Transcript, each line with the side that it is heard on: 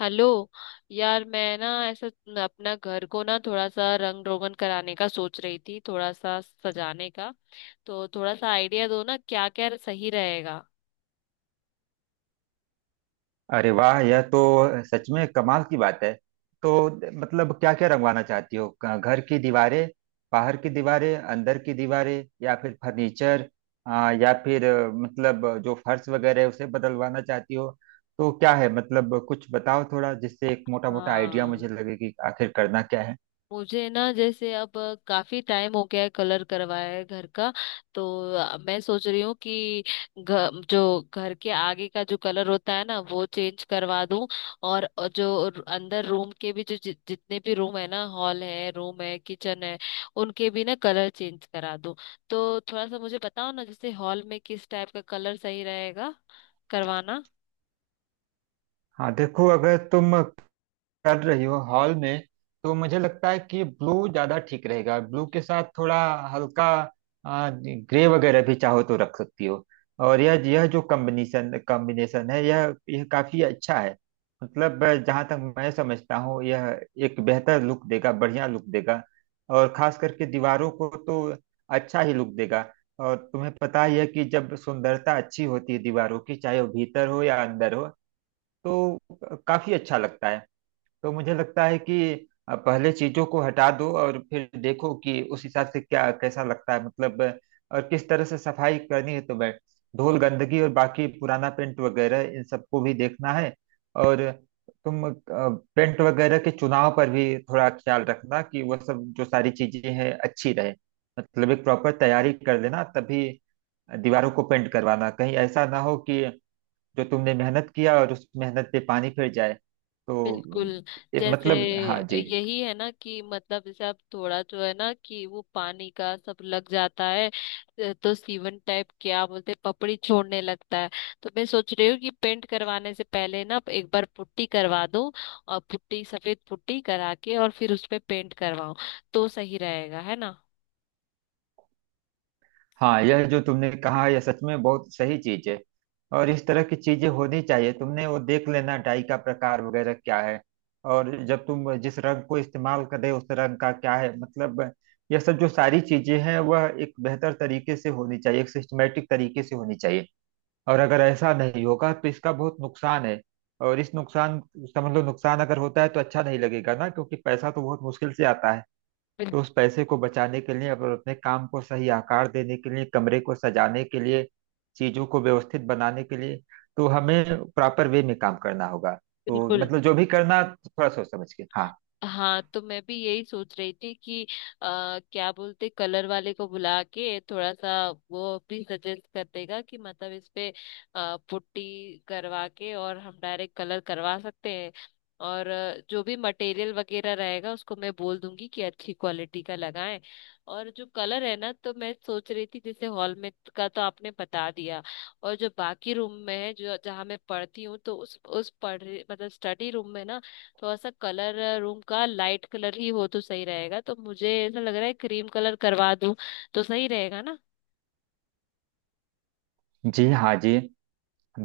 left: Hello. यार, मैं ना ऐसा अपना घर को ना थोड़ा सा रंग रोगन कराने का सोच रही थी, थोड़ा सा सजाने का। तो थोड़ा सा आइडिया दो ना, क्या क्या सही रहेगा।
right: अरे वाह! यह तो सच में कमाल की बात है। तो मतलब क्या क्या रंगवाना चाहती हो? घर की दीवारें, बाहर की दीवारें, अंदर की दीवारें, या फिर फर्नीचर, या फिर मतलब जो फर्श वगैरह है उसे बदलवाना चाहती हो? तो क्या है, मतलब कुछ बताओ थोड़ा, जिससे एक मोटा मोटा आइडिया मुझे
left: हाँ,
right: लगे कि आखिर करना क्या है।
left: मुझे ना जैसे अब काफी टाइम हो गया है, कलर करवाया है घर का। तो मैं सोच रही हूँ कि घ, जो घर के आगे का जो कलर होता है ना वो चेंज करवा दूं। और जो अंदर रूम के भी, जो जितने भी रूम है ना, हॉल है रूम है किचन है, उनके भी ना कलर चेंज करा दूं। तो थोड़ा सा मुझे बताओ ना, जैसे हॉल में किस टाइप का कलर सही रहेगा करवाना।
right: हाँ देखो, अगर तुम कर रही हो हॉल में, तो मुझे लगता है कि ब्लू ज्यादा ठीक रहेगा। ब्लू के साथ थोड़ा हल्का ग्रे वगैरह भी चाहो तो रख सकती हो। और यह जो कॉम्बिनेशन कॉम्बिनेशन है यह काफी अच्छा है। मतलब जहां तक मैं समझता हूँ, यह एक बेहतर लुक देगा, बढ़िया लुक देगा। और खास करके दीवारों को तो अच्छा ही लुक देगा। और तुम्हें पता ही है कि जब सुंदरता अच्छी होती है दीवारों की, चाहे वो भीतर हो या अंदर हो, तो काफी अच्छा लगता है। तो मुझे लगता है कि पहले चीजों को हटा दो और फिर देखो कि उस हिसाब से क्या कैसा लगता है। मतलब और किस तरह से सफाई करनी है तुम्हें, धूल गंदगी और बाकी पुराना पेंट वगैरह, इन सबको भी देखना है। और तुम पेंट वगैरह के चुनाव पर भी थोड़ा ख्याल रखना कि वह सब जो सारी चीजें हैं अच्छी रहे। मतलब एक प्रॉपर तैयारी कर लेना, तभी दीवारों को पेंट करवाना। कहीं ऐसा ना हो कि जो तुमने मेहनत किया और उस मेहनत पे पानी फिर जाए।
left: बिल्कुल।
right: तो ये
left: जैसे
right: मतलब, हाँ जी।
left: यही है ना कि मतलब जैसे आप थोड़ा जो है ना कि वो पानी का सब लग जाता है तो सीवन टाइप क्या बोलते हैं, पपड़ी छोड़ने लगता है। तो मैं सोच रही हूँ कि पेंट करवाने से पहले ना एक बार पुट्टी करवा दो, और पुट्टी सफेद पुट्टी करा के और फिर उस पे पेंट करवाओ तो सही रहेगा, है ना।
right: हाँ, यह जो तुमने कहा यह सच में बहुत सही चीज है। और इस तरह की चीजें होनी चाहिए। तुमने वो देख लेना, डाई का प्रकार वगैरह क्या है। और जब तुम जिस रंग को इस्तेमाल कर रहे हो उस रंग का क्या है, मतलब यह सब जो सारी चीजें हैं वह एक बेहतर तरीके से होनी चाहिए, एक सिस्टमेटिक तरीके से होनी चाहिए। और अगर ऐसा नहीं होगा तो इसका बहुत नुकसान है। और इस नुकसान, समझ लो नुकसान अगर होता है तो अच्छा नहीं लगेगा ना, क्योंकि पैसा तो बहुत मुश्किल से आता है।
left: बिल-
right: तो उस पैसे को बचाने के लिए, और अपने काम को सही आकार देने के लिए, कमरे को सजाने के लिए, चीजों को व्यवस्थित बनाने के लिए, तो हमें प्रॉपर वे में काम करना होगा। तो
left: बिल्कुल।
right: मतलब जो भी करना, थोड़ा सोच समझ के, हाँ
left: हाँ, तो मैं भी यही सोच रही थी कि क्या बोलते, कलर वाले को बुला के थोड़ा सा, वो भी सजेस्ट कर देगा कि मतलब इस पे पुट्टी करवा के और हम डायरेक्ट कलर करवा सकते हैं। और जो भी मटेरियल वगैरह रहेगा उसको मैं बोल दूंगी कि अच्छी क्वालिटी का लगाएं। और जो कलर है ना, तो मैं सोच रही थी, जैसे हॉल में का तो आपने बता दिया। और जो बाकी रूम में है जो, जहाँ मैं पढ़ती हूँ, तो उस पढ़ मतलब स्टडी रूम में ना थोड़ा सा कलर, रूम का लाइट कलर ही हो तो सही रहेगा। तो मुझे ऐसा लग रहा है क्रीम कलर करवा दूं तो सही रहेगा ना।
right: जी। हाँ जी,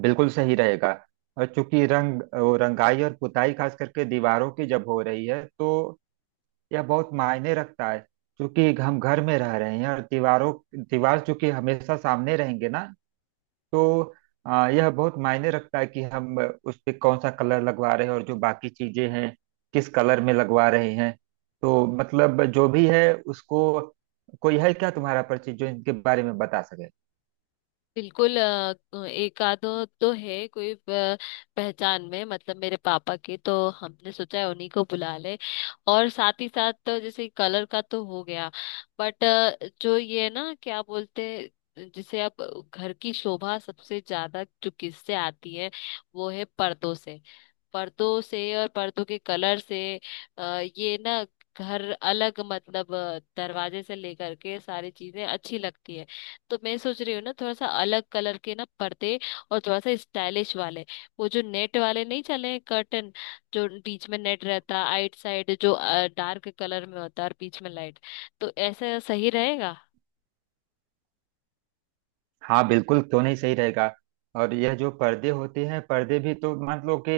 right: बिल्कुल सही रहेगा। और चूंकि रंग, वो रंगाई और पुताई खास करके दीवारों की जब हो रही है तो यह बहुत मायने रखता है। क्योंकि हम घर में रह रहे हैं, और दीवार चूंकि हमेशा सामने रहेंगे ना, तो यह बहुत मायने रखता है कि हम उस पे कौन सा कलर लगवा रहे हैं, और जो बाकी चीजें हैं किस कलर में लगवा रहे हैं। तो मतलब जो भी है उसको, कोई है क्या तुम्हारा परिचित जो इनके बारे में बता सके?
left: बिल्कुल। एक आध तो है कोई पहचान में, मतलब मेरे पापा के, तो हमने सोचा है उन्हीं को बुला ले। और साथ ही साथ, तो जैसे कलर का तो हो गया, बट जो ये है ना क्या बोलते हैं, जिसे आप घर की शोभा सबसे ज्यादा जो किससे आती है, वो है पर्दों से। पर्दों से और पर्दों के कलर से। अ, ये ना घर अलग, मतलब दरवाजे से लेकर के सारी चीजें अच्छी लगती है। तो मैं सोच रही हूँ ना थोड़ा सा अलग कलर के ना पर्दे, और थोड़ा सा स्टाइलिश वाले, वो जो नेट वाले नहीं चले हैं कर्टन, जो बीच में नेट रहता आइट साइड जो डार्क कलर में होता है और बीच में लाइट, तो ऐसा सही रहेगा।
right: हाँ बिल्कुल, क्यों नहीं सही रहेगा। और यह जो पर्दे होते हैं, पर्दे भी तो मान लो कि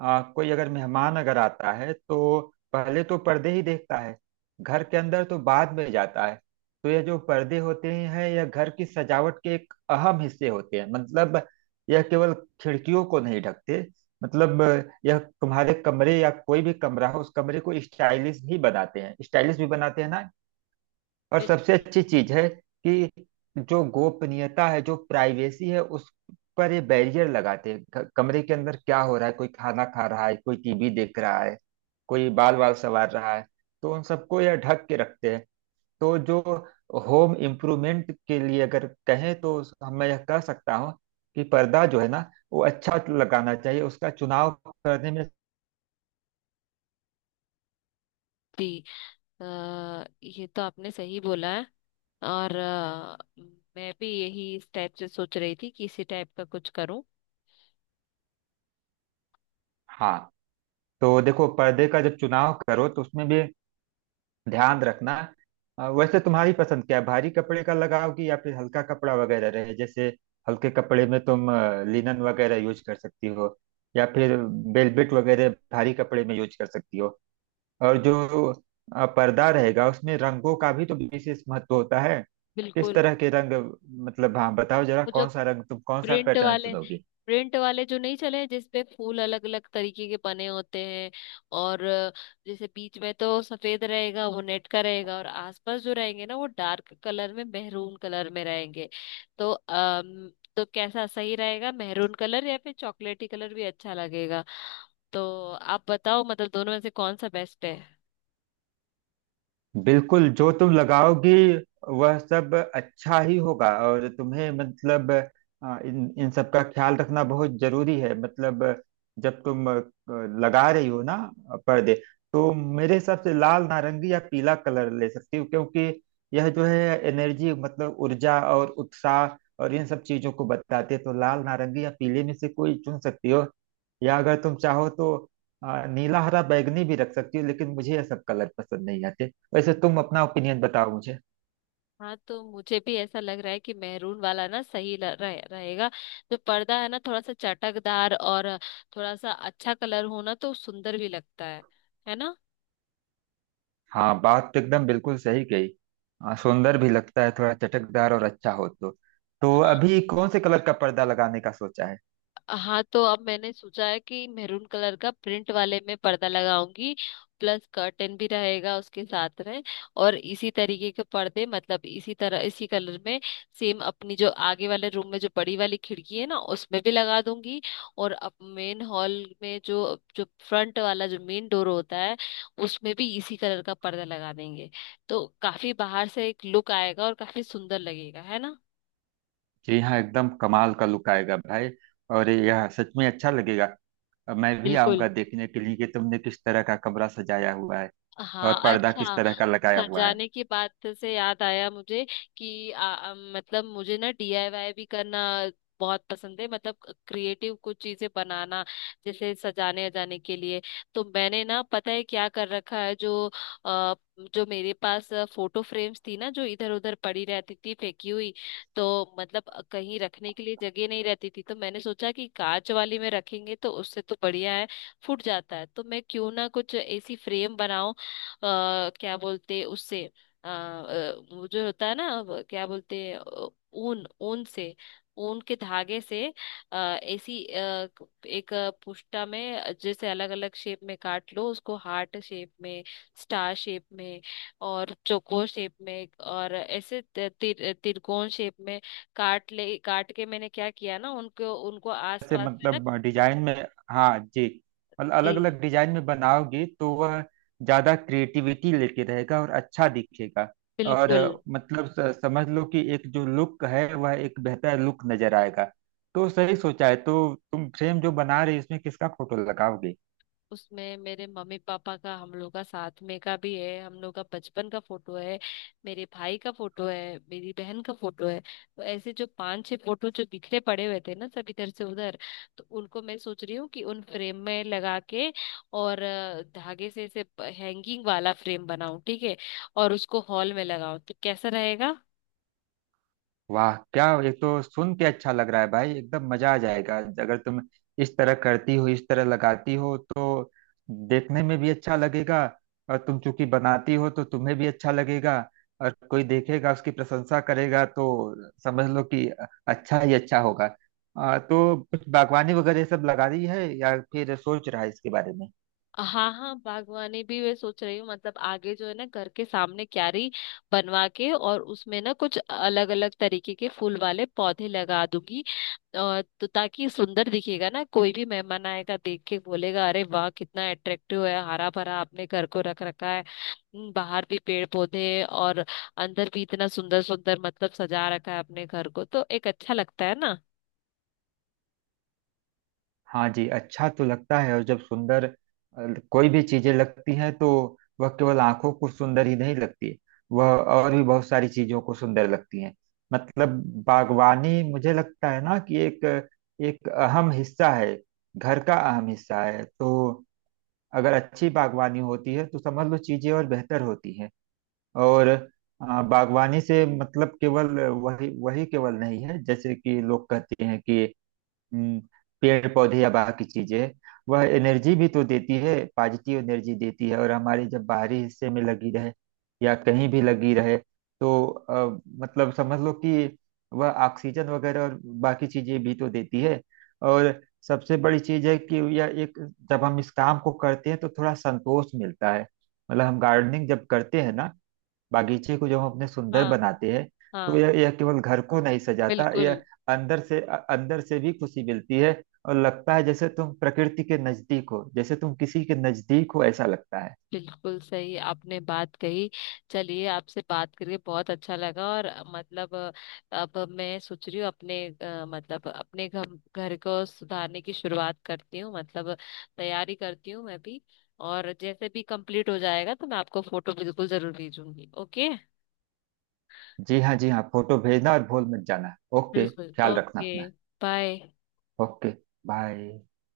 right: कोई अगर मेहमान अगर आता है तो पहले तो पर्दे ही देखता है, घर के अंदर तो बाद में जाता है। तो यह जो पर्दे होते हैं, यह घर की सजावट के एक अहम हिस्से होते हैं। मतलब यह केवल खिड़कियों को नहीं ढकते। मतलब यह तुम्हारे कमरे या कोई भी कमरा हो, उस कमरे को स्टाइलिश ही बनाते हैं, स्टाइलिश भी बनाते हैं ना। और सबसे
left: बिल्कुल।
right: अच्छी चीज है कि जो गोपनीयता है, जो प्राइवेसी है, उस पर ये बैरियर लगाते हैं। कमरे के अंदर क्या हो रहा है, कोई खाना खा रहा है, कोई टीवी देख रहा है, कोई बाल बाल संवार रहा है, तो उन सबको यह ढक के रखते हैं। तो जो होम इम्प्रूवमेंट के लिए अगर कहें, तो मैं यह कह सकता हूँ कि पर्दा जो है ना, वो अच्छा लगाना चाहिए, उसका चुनाव करने में।
left: जी। अ, ये तो आपने सही बोला है। और मैं भी यही इस टाइप से सोच रही थी कि इसी टाइप का कुछ करूं।
right: हाँ, तो देखो पर्दे का जब चुनाव करो तो उसमें भी ध्यान रखना। वैसे तुम्हारी पसंद क्या है, भारी कपड़े का लगाओ कि या फिर हल्का कपड़ा वगैरह रहे। जैसे हल्के कपड़े में तुम लिनन वगैरह यूज कर सकती हो, या फिर वेलवेट वगैरह भारी कपड़े में यूज कर सकती हो। और जो पर्दा रहेगा उसमें रंगों का भी तो विशेष महत्व होता है। किस
left: बिल्कुल।
right: तरह के रंग, मतलब हाँ बताओ जरा,
left: वो जो
right: कौन सा रंग तुम, कौन सा
left: प्रिंट
right: पैटर्न
left: वाले,
right: चुनोगी?
left: प्रिंट वाले जो नहीं चले जिसपे फूल अलग अलग तरीके के बने होते हैं। और जैसे बीच में तो सफेद रहेगा, वो नेट का रहेगा, और आसपास जो रहेंगे ना वो डार्क कलर में मेहरून कलर में रहेंगे। तो तो कैसा सही रहेगा, मेहरून कलर या फिर चॉकलेटी कलर भी अच्छा लगेगा। तो आप बताओ मतलब दोनों में से कौन सा बेस्ट है।
right: बिल्कुल, जो तुम लगाओगी वह सब अच्छा ही होगा। और तुम्हें मतलब अ, इन इन सब का ख्याल रखना बहुत जरूरी है। मतलब जब तुम लगा रही हो ना पर्दे, तो मेरे हिसाब से लाल, नारंगी या पीला कलर ले सकती हो, क्योंकि यह जो है एनर्जी, मतलब ऊर्जा और उत्साह और इन सब चीजों को बताती है। तो लाल, नारंगी या पीले में से कोई चुन सकती हो। या अगर तुम चाहो तो नीला, हरा, बैंगनी भी रख सकती हो, लेकिन मुझे यह सब कलर पसंद नहीं आते। वैसे तुम अपना ओपिनियन बताओ मुझे।
left: हाँ, तो मुझे भी ऐसा लग रहा है कि मैरून वाला ना सही रहेगा। जो पर्दा है ना थोड़ा सा चटकदार और थोड़ा सा अच्छा कलर हो ना तो सुंदर भी लगता है ना।
right: हाँ, बात तो एकदम बिल्कुल सही कही। हाँ, सुंदर भी लगता है थोड़ा चटकदार और अच्छा हो तो। तो अभी कौन से कलर का पर्दा लगाने का सोचा है?
left: हाँ, तो अब मैंने सोचा है कि मेरून कलर का प्रिंट वाले में पर्दा लगाऊंगी। प्लस कर्टन भी रहेगा उसके साथ में। और इसी तरीके के पर्दे, मतलब इसी तरह, इसी कलर में, सेम अपनी जो आगे वाले रूम में जो बड़ी वाली खिड़की है ना उसमें भी लगा दूंगी। और अब मेन हॉल में, जो जो फ्रंट वाला जो मेन डोर होता है, उसमें भी इसी कलर का पर्दा लगा देंगे। तो काफी बाहर से एक लुक आएगा और काफी सुंदर लगेगा, है ना।
right: जी हाँ, एकदम कमाल का लुक आएगा भाई। और यह सच में अच्छा लगेगा। मैं भी
left: बिल्कुल।
right: आऊंगा देखने के लिए कि तुमने किस तरह का कमरा सजाया हुआ है और
left: हाँ,
right: पर्दा किस
left: अच्छा।
right: तरह का लगाया
left: सर,
right: हुआ है।
left: जाने की बात से याद आया मुझे कि आ, आ, मतलब मुझे ना डीआईवाई भी करना बहुत पसंद है, मतलब क्रिएटिव कुछ चीजें बनाना, जैसे सजाने अजाने के लिए। तो मैंने ना, पता है क्या कर रखा है, जो आ, जो मेरे पास फोटो फ्रेम्स थी ना जो इधर उधर पड़ी रहती थी फेंकी हुई, तो मतलब कहीं रखने के लिए जगह नहीं रहती थी, तो मैंने सोचा कि कांच वाली में रखेंगे तो उससे तो बढ़िया है, फूट जाता है, तो मैं क्यों ना कुछ ऐसी फ्रेम बनाऊं, अ, क्या बोलते उससे, वो जो होता है ना वो क्या बोलते हैं, ऊन, ऊन से, ऊन के धागे से, ऐसी एक पुष्टा में, जैसे अलग अलग शेप में काट लो उसको, हार्ट शेप में, स्टार शेप में, और चौकोर शेप में, और ऐसे तिरकोण शेप में काट ले। काट के मैंने क्या किया ना, उनको उनको
right: से
left: आसपास से ना।
right: मतलब डिजाइन में, हाँ जी, मतलब
left: जी।
right: अलग अलग डिजाइन में बनाओगी तो वह ज्यादा क्रिएटिविटी लेके रहेगा और अच्छा दिखेगा। और
left: बिल्कुल।
right: समझ लो कि एक जो लुक है वह एक बेहतर लुक नजर आएगा। तो सही सोचा है। तो तुम फ्रेम जो बना रही, इसमें किसका फोटो लगाओगे?
left: उसमें मेरे मम्मी पापा का, हम लोग का साथ में का भी है, हम लोग का बचपन का फोटो है, मेरे भाई का फोटो है, मेरी बहन का फोटो है। तो ऐसे जो पांच छह फोटो जो बिखरे पड़े हुए थे ना सब इधर से उधर, तो उनको मैं सोच रही हूँ कि उन फ्रेम में लगा के और धागे से ऐसे हैंगिंग वाला फ्रेम बनाऊं, ठीक है, और उसको हॉल में लगाऊं तो कैसा रहेगा।
right: वाह क्या! ये तो सुन के अच्छा लग रहा है भाई। एकदम मजा आ जाएगा अगर तुम इस तरह करती हो, इस तरह लगाती हो तो। देखने में भी अच्छा लगेगा, और तुम चूंकि बनाती हो तो तुम्हें भी अच्छा लगेगा। और कोई देखेगा, उसकी प्रशंसा करेगा, तो समझ लो कि अच्छा ही अच्छा होगा। तो कुछ बागवानी वगैरह ये सब लगा रही है या फिर सोच रहा है इसके बारे में?
left: हाँ हाँ, बागवानी भी मैं सोच रही हूँ, मतलब आगे जो है ना घर के सामने क्यारी बनवा के और उसमें ना कुछ अलग अलग तरीके के फूल वाले पौधे लगा दूंगी। और तो ताकि सुंदर दिखेगा ना, कोई भी मेहमान आएगा देख के बोलेगा, अरे वाह कितना अट्रैक्टिव है, हरा भरा आपने घर को रख रखा है। बाहर भी पेड़ पौधे और अंदर भी इतना सुंदर सुंदर, मतलब सजा रखा है अपने घर को तो एक अच्छा लगता है ना।
right: हाँ जी, अच्छा तो लगता है। और जब सुंदर कोई भी चीजें लगती हैं तो वह केवल आंखों को सुंदर ही नहीं लगती, वह और भी बहुत सारी चीजों को सुंदर लगती हैं। मतलब बागवानी, मुझे लगता है ना कि एक एक अहम हिस्सा है, घर का अहम हिस्सा है। तो अगर अच्छी बागवानी होती है तो समझ लो चीजें और बेहतर होती हैं। और बागवानी से मतलब केवल वही वही केवल नहीं है, जैसे कि लोग कहते हैं कि हम्म, पेड़ पौधे या बाकी चीजें। वह एनर्जी भी तो देती है, पॉजिटिव एनर्जी देती है। और हमारे जब बाहरी हिस्से में लगी रहे या कहीं भी लगी रहे, तो मतलब समझ लो कि वह ऑक्सीजन वगैरह और बाकी चीजें भी तो देती है। और सबसे बड़ी चीज है कि यह एक, जब हम इस काम को करते हैं तो थोड़ा संतोष मिलता है। मतलब हम गार्डनिंग जब करते हैं ना, बागीचे को जब हम अपने सुंदर
left: हाँ
right: बनाते हैं, तो
left: हाँ।
right: यह केवल घर को नहीं सजाता,
left: बिल्कुल।
right: यह अंदर से भी खुशी मिलती है। और लगता है जैसे तुम प्रकृति के नजदीक हो, जैसे तुम किसी के नजदीक हो, ऐसा लगता है।
left: बिल्कुल सही आपने बात कही। चलिए, आपसे बात करके बहुत अच्छा लगा, और मतलब अब मैं सोच रही हूँ अपने, मतलब अपने घर, घर को सुधारने की शुरुआत करती हूँ, मतलब तैयारी करती हूँ मैं भी। और जैसे भी कंप्लीट हो जाएगा तो मैं आपको फोटो बिल्कुल जरूर भेजूंगी, ओके।
right: जी हाँ, जी हाँ, फोटो भेजना और भूल मत जाना। ओके,
left: बिल्कुल,
right: ख्याल रखना
left: ओके,
right: अपना।
left: बाय।
right: ओके। बाय।